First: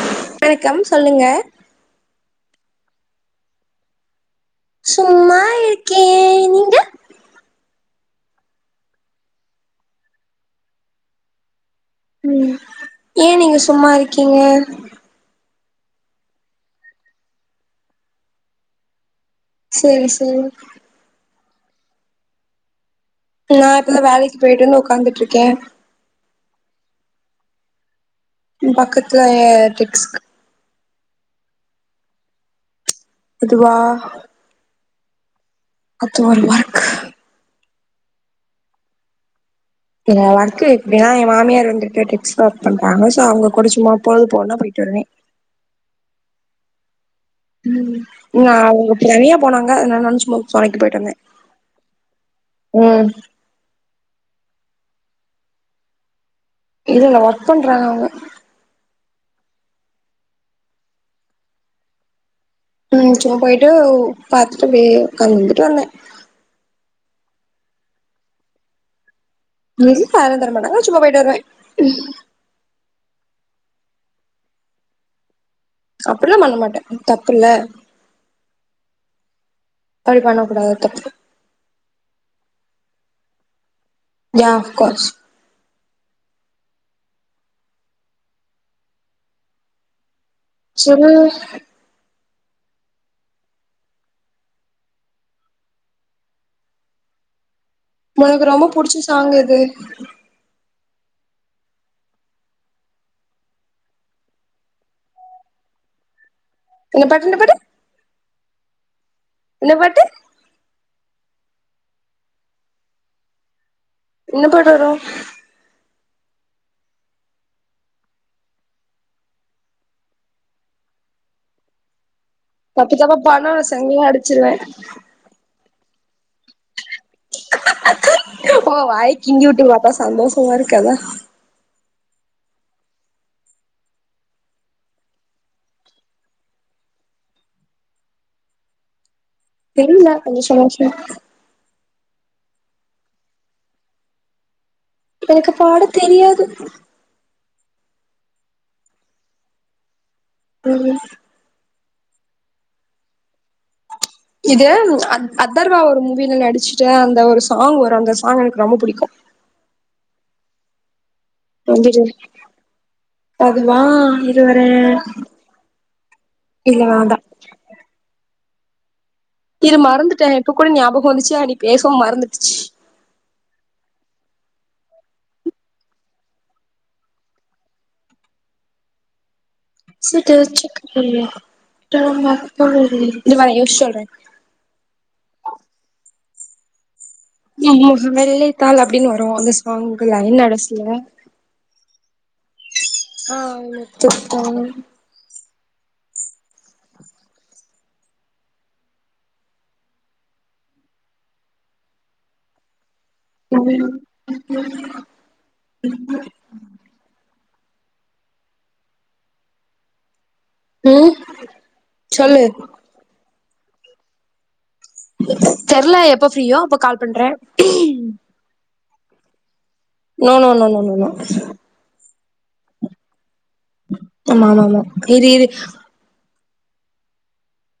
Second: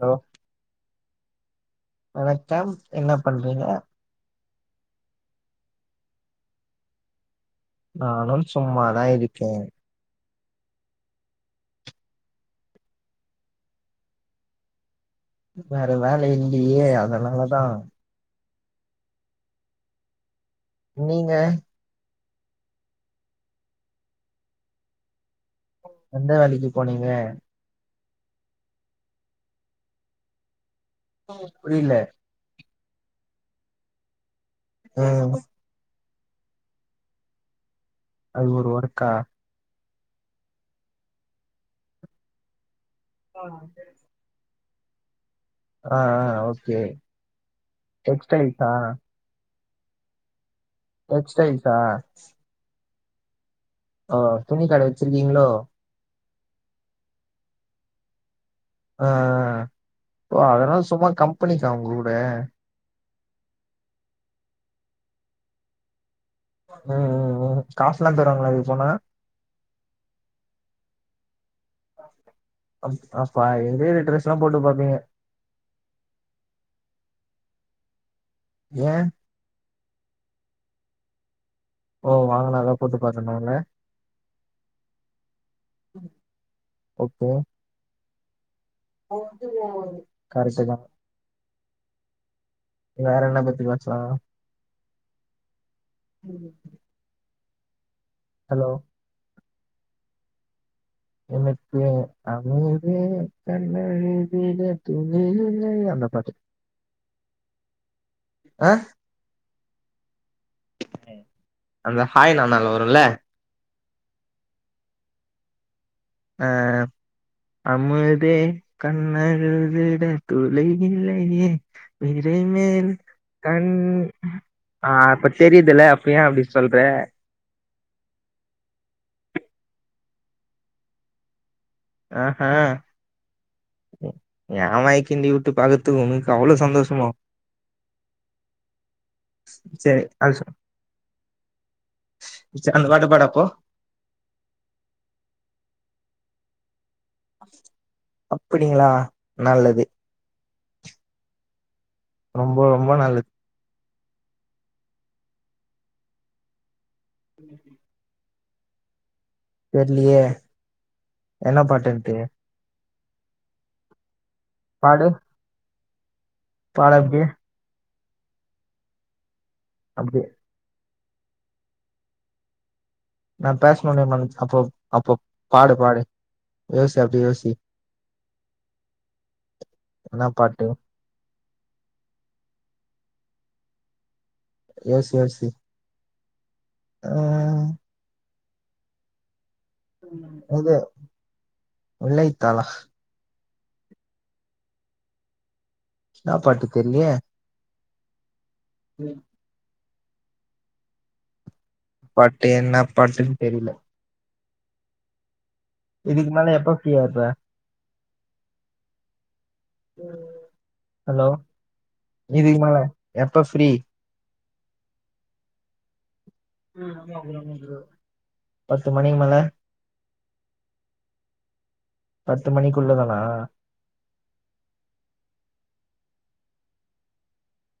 Hello வணக்கம் சொல்லுங்க வணக்கம் என்ன பண்றீங்க சும்மா இருக்கே நீங்க நானும் சும்மாதா இருக்கே ம் ஏ நீங்க சும்மா இருக்கீங்க வேற வேல இல்லியே அதனாலதா சேரி சேரி நீங்க நா இப்பல்லா வேலைக்கு போயிட்டு வந்து உக்காந்துட்டு இருக்கே எந்த வேலைக்கு போனீங்க எ பக்கத்துல டெக்ஸ்கு புரில இதுவா ம் அத்தொர் ஒர்க் அது ஒரு ஒர்க்கா எங்க ஒர்க்கு எப்டின்னா எ மாமியார் வந்து கேட்டுச்சின்னா ஒர்க் பண்வ நாங்க சோ அவங்க கூட சும்மா பொழுது போனா புடிப் ட்டு வருவே ஆ ஆ ஓகே ம் ஆ டெக்ஸ்டைல்ஸா அவங்க தனியா போனாங் க அதனால நானு சும்மா துணைக்கு போயிட்டு வந்தே டெக்ஸ்டைல்சா ம் ஆ துணிக்கட வெச்சிருக்கீங்களோ இல்ல ஒர்க் பண்றாங்க அவங்க ஆ ஆ ஓ அதனால சும்மா கம்பெனிக்கா அவங்க கூட ம் சும்மா போயிட்டு பாத்துட்டு் அப்டியே உக்காங்து இருந்துட்டு வருவ ம் ம் ம் காஸ்லா தருவாங்ளா இதுக்கு போனா வீட்ல யாரு தரமாடாங்க சும்மா போயிட்டு வருவ அப் அப்பா எங்கது ட்ரெஸ் எல்லா போட்டு பாப்பீங்க அப்டியெல்லாம் பண்ண மாட்ட தப்புல்ல ஏ அப்டி பண்ண கூடாது தப்பு ஓ வாங்குனாதா போட்டு பாக்கனு இல்ல யா அஃப் கோர்ஸ் ஓக்கே அவ வந்துகிறா போல் இருக்கு சொன்னாஸ் வேற என்ன பத்தி பேசுலா உனக்கு ரொம்ப புடுச்ச சாங்க எது [inaudible] எனக்கு அமுதே கண்ணழுதிட துணை இல்லையே அந்த பாட்டு என்ன பாட்டுன்டு பாடு ஆ இன்ன பாட்டு ம் அந்த ஹாய் நானால வருல்ல இன்ன பாட்டொரு அ -அ- அமுதே கண்ணழுதிட துளையில்லையே இனிமேல் தப்பு தப்பா பாடுனா உன்ன கண் செங்கலா அடிச்சிருவே ஆ அப்ப தெரிதுல்லா ப்ப ஏ அப்பிடி சொல்ற கிங்குட்டு வாபா சந்தோஷமா இருக்ககாதா ஆஹா ஏ வாய்க்கிண்டிவுட்டு பாக்குத்துக்கு உனக்கு அவ்ளோ சந்தோஷமோ தெரியல கொஞ்சோ சோஷ ச்சி அந்த பாட்ட பாடு அப்போ எனக்கு பாட தெரியாது அப்பிடிங்களா நல்லது ம்ம் ரொம்போ ரொம்போ நல்ல இது அத அதர்வா ஒரு மூவி‌ல நடிச்சி சே அந்த ஒரு சாங் வரு அந்த சா ஆம் எனக்கு ரொம்ப புடிக்கு தெர்லயே என்னா பாட்டுன்ட்டு அதுவா த்து வரே பாடு இல்ல பாடு வேண்டா அப்டியே இரு அப்டியே மறந்துட்டே இப்ப கூட ஞாபக் ப்போ வந்துச்சா நீ பேசவு மறந்துடுச்சி நா பேசுனொன்னே மன்னிச் அப்போ அப்போ பாடு பாடு யோசி அப்பிடி யோசி என்ன சிட்டு பாட்டு சிட்ட [unintelligible] [unintelligible] இரு வரே யோசி சொல்றே யோசி யோசி ஆ [unintelligible] தால் அப்பிடின்னுவரு அந்த ஸ் அவங்க லைன் நடசல காலா ஆ வச்சுக்கோங்க என்ன பாட்டு தெர்லயே ம் பாட்டு என்ன பாட்டுன் தெரில [inaudible] இதுக்கு மேல எப்ப ஃப்ரீயா இருப்ப? ம் ம் ஹலோ சொல்லு இதுக்கு மேல எப் ப ஃப்ரீ தெர்ல எப் ப ஃப்ரீயோ அப்ப கால் பண்றே த்து மணிகு மேல no no no no no no பத்து மணிக்குள்ள தானா ஆமாமாமா இரு இரு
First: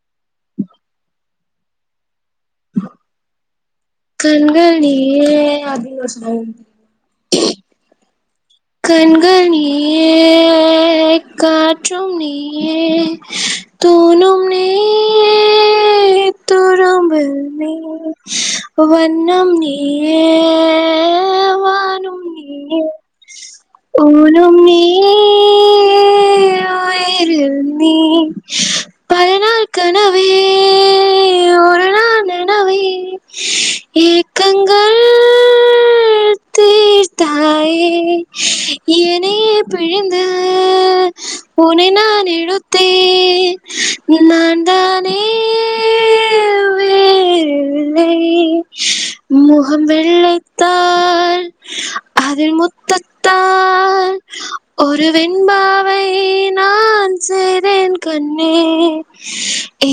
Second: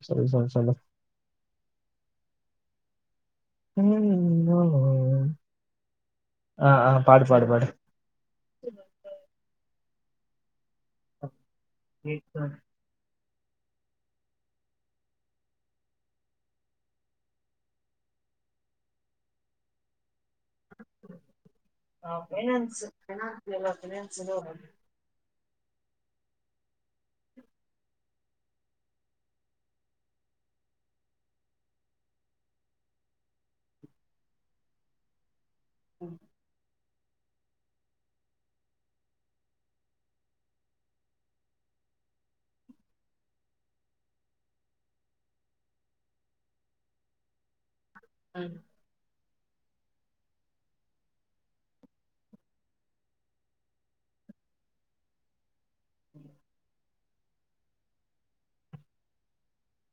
சொல் சொல் சொல்லு [inaudible] கண்கள் நீயே அப்டின் ஒரு சாங் ஆ ஆ பாடு பாடு பாடு கண்கள் நீயே காற்றும் நீயே தூணும் நீ துறும்பில் நீ வண்ணம் நீ ஆ நீயே ஃபைனான்ஸு வேணா ஊனும் நீ நீ உயிரில் நீ பலநாள் கனவே ஒரு நாள் நனவே ஏக்கங்கள் உஹம் தீர்த்தாயே எனையே பிழிந்து உனை நான் எடுத்தே நான் தானே வேறி ல்லை ம் முக கம் வெள்ளைத்தாள் அதில் முத் தத்தால் ஒரு வெண்பாவை நான் செய்தேன் கண்ணே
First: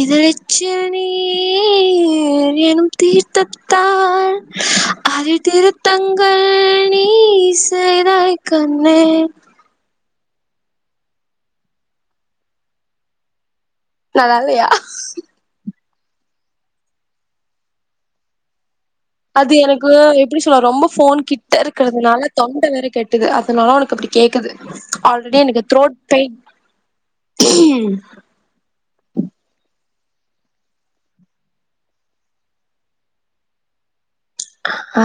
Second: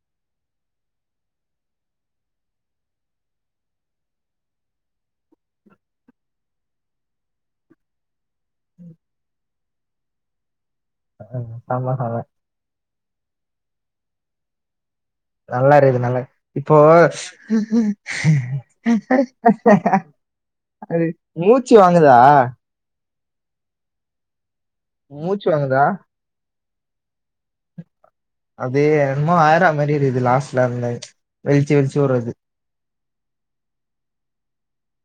இதழ் எச்சில் நீர் எனும் தீர்த்தத்தால் அதில் திருத்தங்கள் நீ செய்தாய் கண்ணே ஆ செம செம நல்லால்லயா நல்லா இருக்குது நல்லா இப்போ அது எனக்கு எப்டி சொல்ல ரொம்ப அது ஃபோன் கிட்ட மூச்சு வாங்குதா இருக்குறதுனால தொண்ட வேற கெட் அதனால உனக்கு அப்டி கேக்குது ஆல்ரெடி மூச்சு எனக்கு வாங்குதா த்ரோட் பெய்ன் ஹம் அதே என்மோ ஆயிர மாதிரி இருக்குது லாஸ்ட்ல இருந்த வெளிச்சு வெளிச்சு விடுறது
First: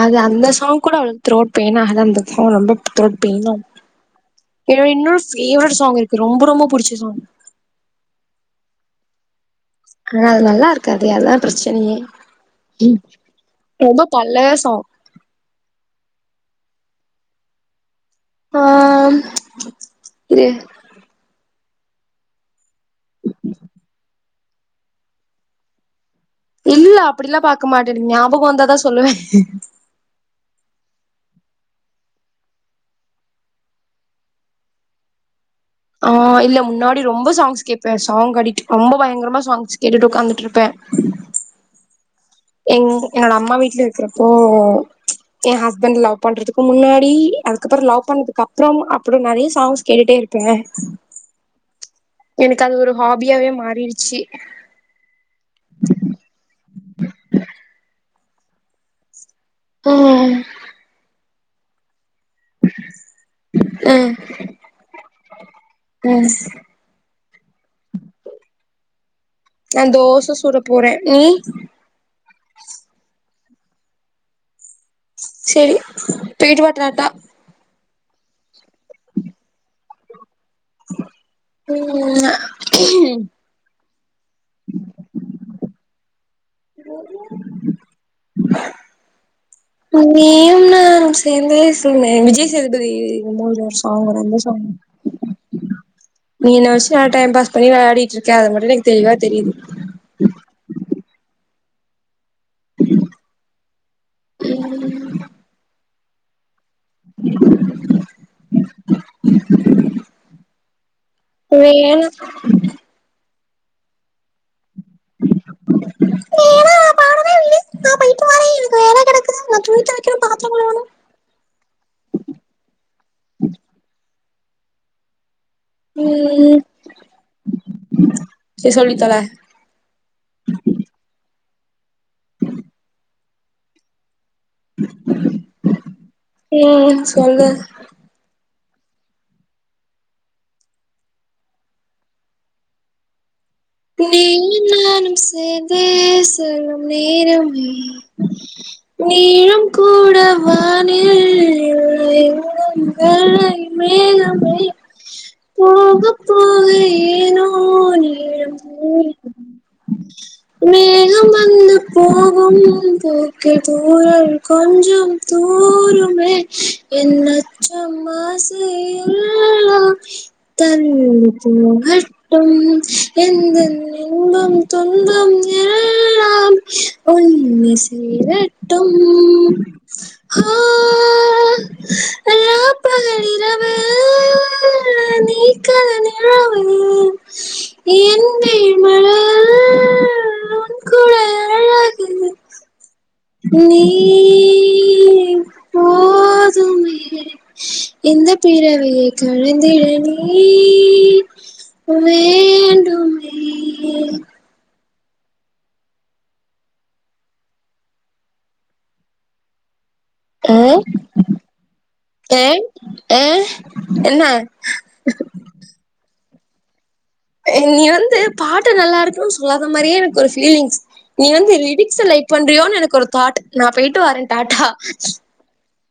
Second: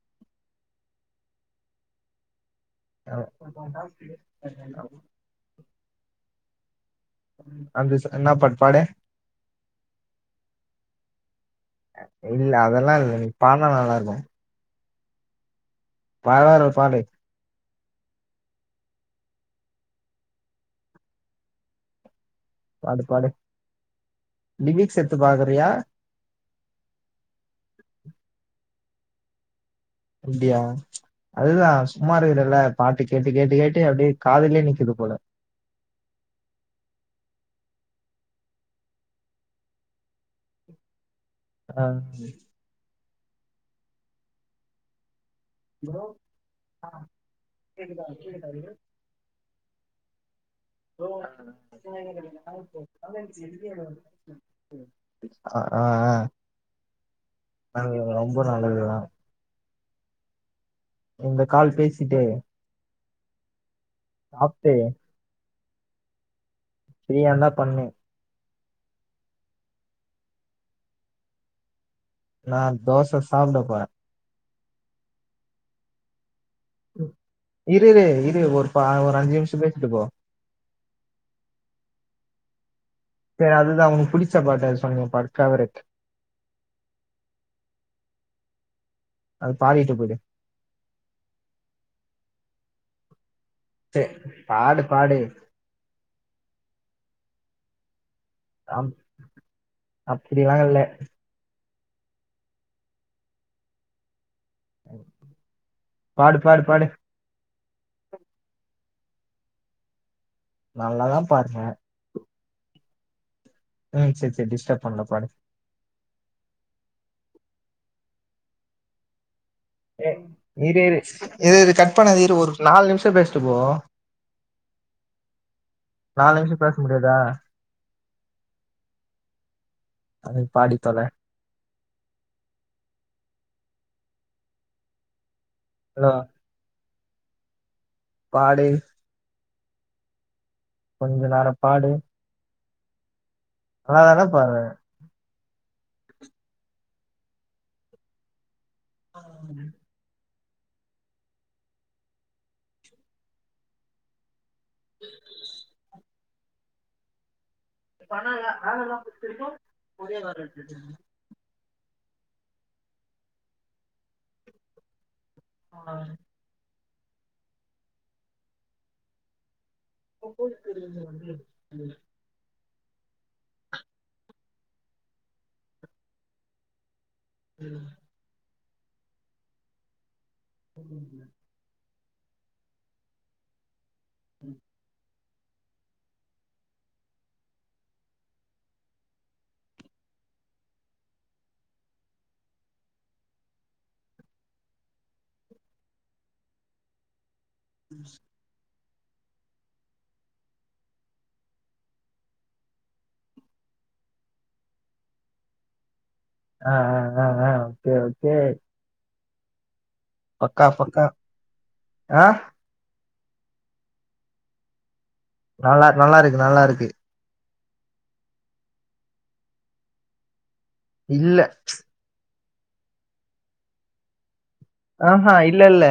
அது அந்த சாங் கூட அவளக்கு திரோட் பேனாக தா இருந்தது ரொம்ப த்ரோட் பெய்பீனா இருக்கு என்னோட இன்னொரு ஃபேவரட் சாங் இருக்கு ரொம்ப ரொம்ப புடிச்ச சாங் அந்த சா என்னா பாட் பாடு ஆ அது நல்லா இருக்காது அதான் பிரச்சனையே இல்ல அதெல்லா இல்ல நீ பாடுனா நல்லா ரொம்ப இருக்கு பழ சாங் பரவால்ல பாடு ஆ இ பாடு பாடு லிபிக்ஸ் எடுத்து பாக்குறுயா இல்ல அப்டிலா பாக்க மாட்டேங்க ஞாபக வந்தாதா சொல்லுவே அப்டியா அதுதா சும்மா இருக்கரல்ல பாட்டு கேட்டு கேட்டு கேட்டு அப்டியே காதுலயே நிக்குது போல ஆ இல்ல முன்னாடி ரொம்ப சாங்ஸ் கேப்பே சாங் அடிக்ட் ரொம்ப பயங்கரமா சாங்ஸ் கேட்டுட்டு உட்காந்துட்டு இருப்பே ஆ எங் என்னோட அம்மா வீட்ல இருக்கிறப்போ என் ஹஸ்பண்ட் லவ் பண்றதுக்கு ஆ முன்னாடி அதுக்கப்புறம் லவ் பண்ணதுக்கு அப்றம் அப்றம் நெறய சவுன்ஸ் கேட்டுட்டே இருக்கு எனக்கு அது ஒரு ஹாபியாவே மாறிடுச்சு ஆ அது ரொம்ப நல்லதுதா உம் இந்த கால் பேசி டு சாப்ட்டு உம் ஃப்ரீயா இருந்தா பண்ணு நா தோச சுட போறே நீ நா தோச சாப்ட போறே செரி போயீட்டு வா டாட்டா இரு இரு ஒரு ஒரு அஞ்சு நிமிஷோ பேசிட்டு போ ம் ஏய் அதுதான் உண் புடிச்ச பாட்டு ஏதாவது சொல்லுங்க ஃபேவரைட் நீயும் நான் சேர்ந்தே செல்லும் விஜய் தளபதி இன்னொரு சே சாங் வந்து நல்ல சாங் பாடு பாடு நீ என்ன நல்லா டைம் பாஸ் பண்ணி விளையாடிட்டு இருக் அது மட்டும் எனக்கு அப் தெளிவா தெரியுது அப்டிலா இல்ல [inaudible] ம் பாடு பாடு பாடு [inaudible] [inaudible] நல்லாதான் பாடுன வேணா ம் செரி செரி டிஸ்டர்ப் பண்ணல பாடு வேணா பாடவே இல்ல நான் போயிட்டு வாறேன் எனக்கு வேலை கடக் ஏ இரு இரு கட் பண்ணாத ஒரு நாலு நிமிஷம் பேசிட்டு போ நாலு ம் நிமிஷம் பேச முடியாதா சரி சொல்லி தொலை அதுக்கு பாடி தொல ஹலோ ம் தோழர் பாடு கொஞ்ச நேரம் பாடு நல்லாதான பாடுற நீயும் நானும் சேர்ந் தே செல்லும் நேரமே நீளம் கூட வானில் இல்லை எங்கும் வெள்ளை மேகமே போக போக ஏனோ இப்டி பண்ணாத நான் நல்லா நீளம் படிச்சிருக்கோம் கொரியர் வேலை இருக்குது நாங்க மேகம் வந்து போகும் பூக்கள் தூரம் கொஞ்சம் தூருமே என் அச்சம் ஆசை எல் லாம் தள்ளி போகட்டும் [inaudible] எந்தன் இன்பம் துன்பம் எல்லாமே உன்னை சேரட் டும் ஹா உ ராப்பகல் இரவு உம் நீ கலர் நிலவு எந்தையும் மழையில் உன் குரல் அழகு நீ போதுமே இந்த பிறவியை கலந்திட நீ வேண்டுமே ஆ ஆ ஆ ஆ ஓகே ஓகே அ பக்கா பக்கா ஆ டைம் ஆ என்ன நல்லார்க்கு நல்லார்க்கு நல்லா இருக்கு நீ வந்து பாட்டு நல்லா இருக்கணு சொல்லாத மாரியே எனக்கு ஒரு ஃப் ஃபீலிங்ஸ் இல்ல நீவந்து ரிடிக்ஸ லைக் பண்றியோன்னு எனக்கு ஒரு தாட் நா போயிட்டு வாரே ஆஹா இல்லல்ல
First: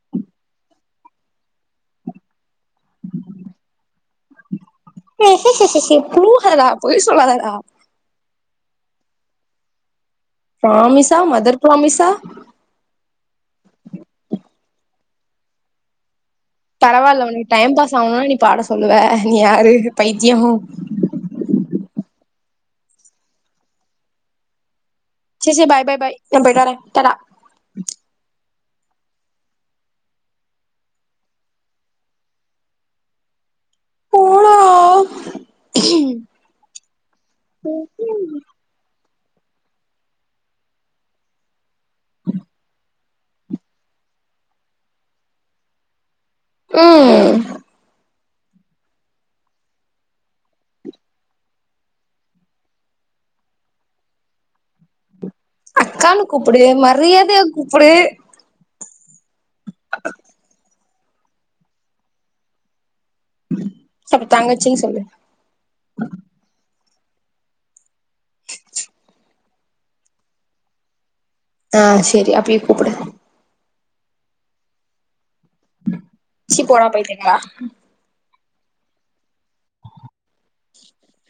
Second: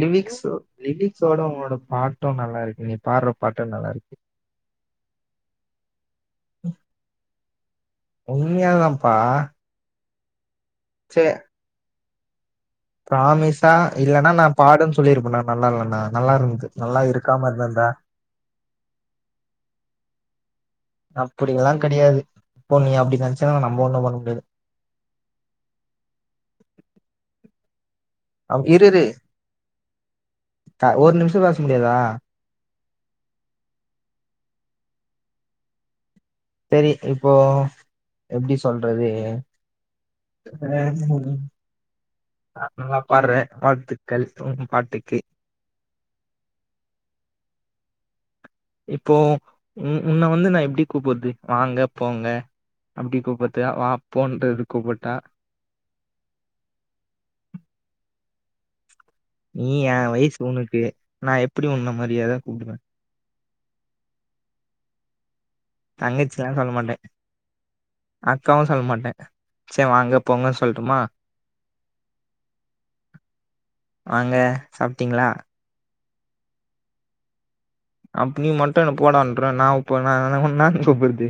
லிரிக்ஸ் லிரிக்ஸோட உனோட பாட்டு நல்லா இருக்கு நீ பாடுற பாட்டு நல்லா இருக்கு ஹஹ்ஹ ஹஹ்ஹஹே புழுகாரடா பொய் சொல்லாதடா உண்மயதாப்பா பிராமிசா மதர் பிராமிசா பிராமிசா இல்லனா நா பாடுன்னு சொல்லிருப்பேன்ணா நல்லா இல்லணா பரவால்ல நீ டைம் பாஸ் ஆவனும்னா நீ பாட சொல்லுவ நீ யாரு பைதியோ அப்டியெல்லா கிடயாது இப்போ நீ அப்டி நெனசின்னா நம்ம ஒண்ணு பண்ண முடியாது சேரி சேரி பாய்-பாய்-பாய் நா போய்ட்டுவறே டாடா அவ இருரு த ஒரு நிமிஷோ பேச முடியாதா போடா சேரி இப்போ எப்பிடி சொல்றது ம் ஆ ம் [unintelligible] வடர்றே வாழ்த்துக்கள் உ ம்ம் பாட்டுக்கு ம் இப்போ உ உன்ன வந்து நா எப்பிடி கூப்புறது வாங்க போங்க அப்பிடி கூப்பர்த்தா வா போன்றது கூப்புட்டா அக்கானு கூப்புடு மரியாதயா கூப்புடு நீ ஏ வயசு உனுக்கு நா எப்பிடி உன்ன மரியாதயா கூப்புடுவே ச அப்ப தங்கச்சினு சொல்லு தங்கச்சின்லா சொல்லமாட்டே அக்காவு சொல்லமாட்டே சே வாங்க போங்க சொல்லுட்டுமா ஆ சேரி அப்பியே கூப்புடு வாங்க சாப்ட்டிங்ளா சி போடா பைத்திங்ளா அப்ப நீ மட்டு என்ன போடன்ரா நா உப்ப ந உன்ன கூப்புறது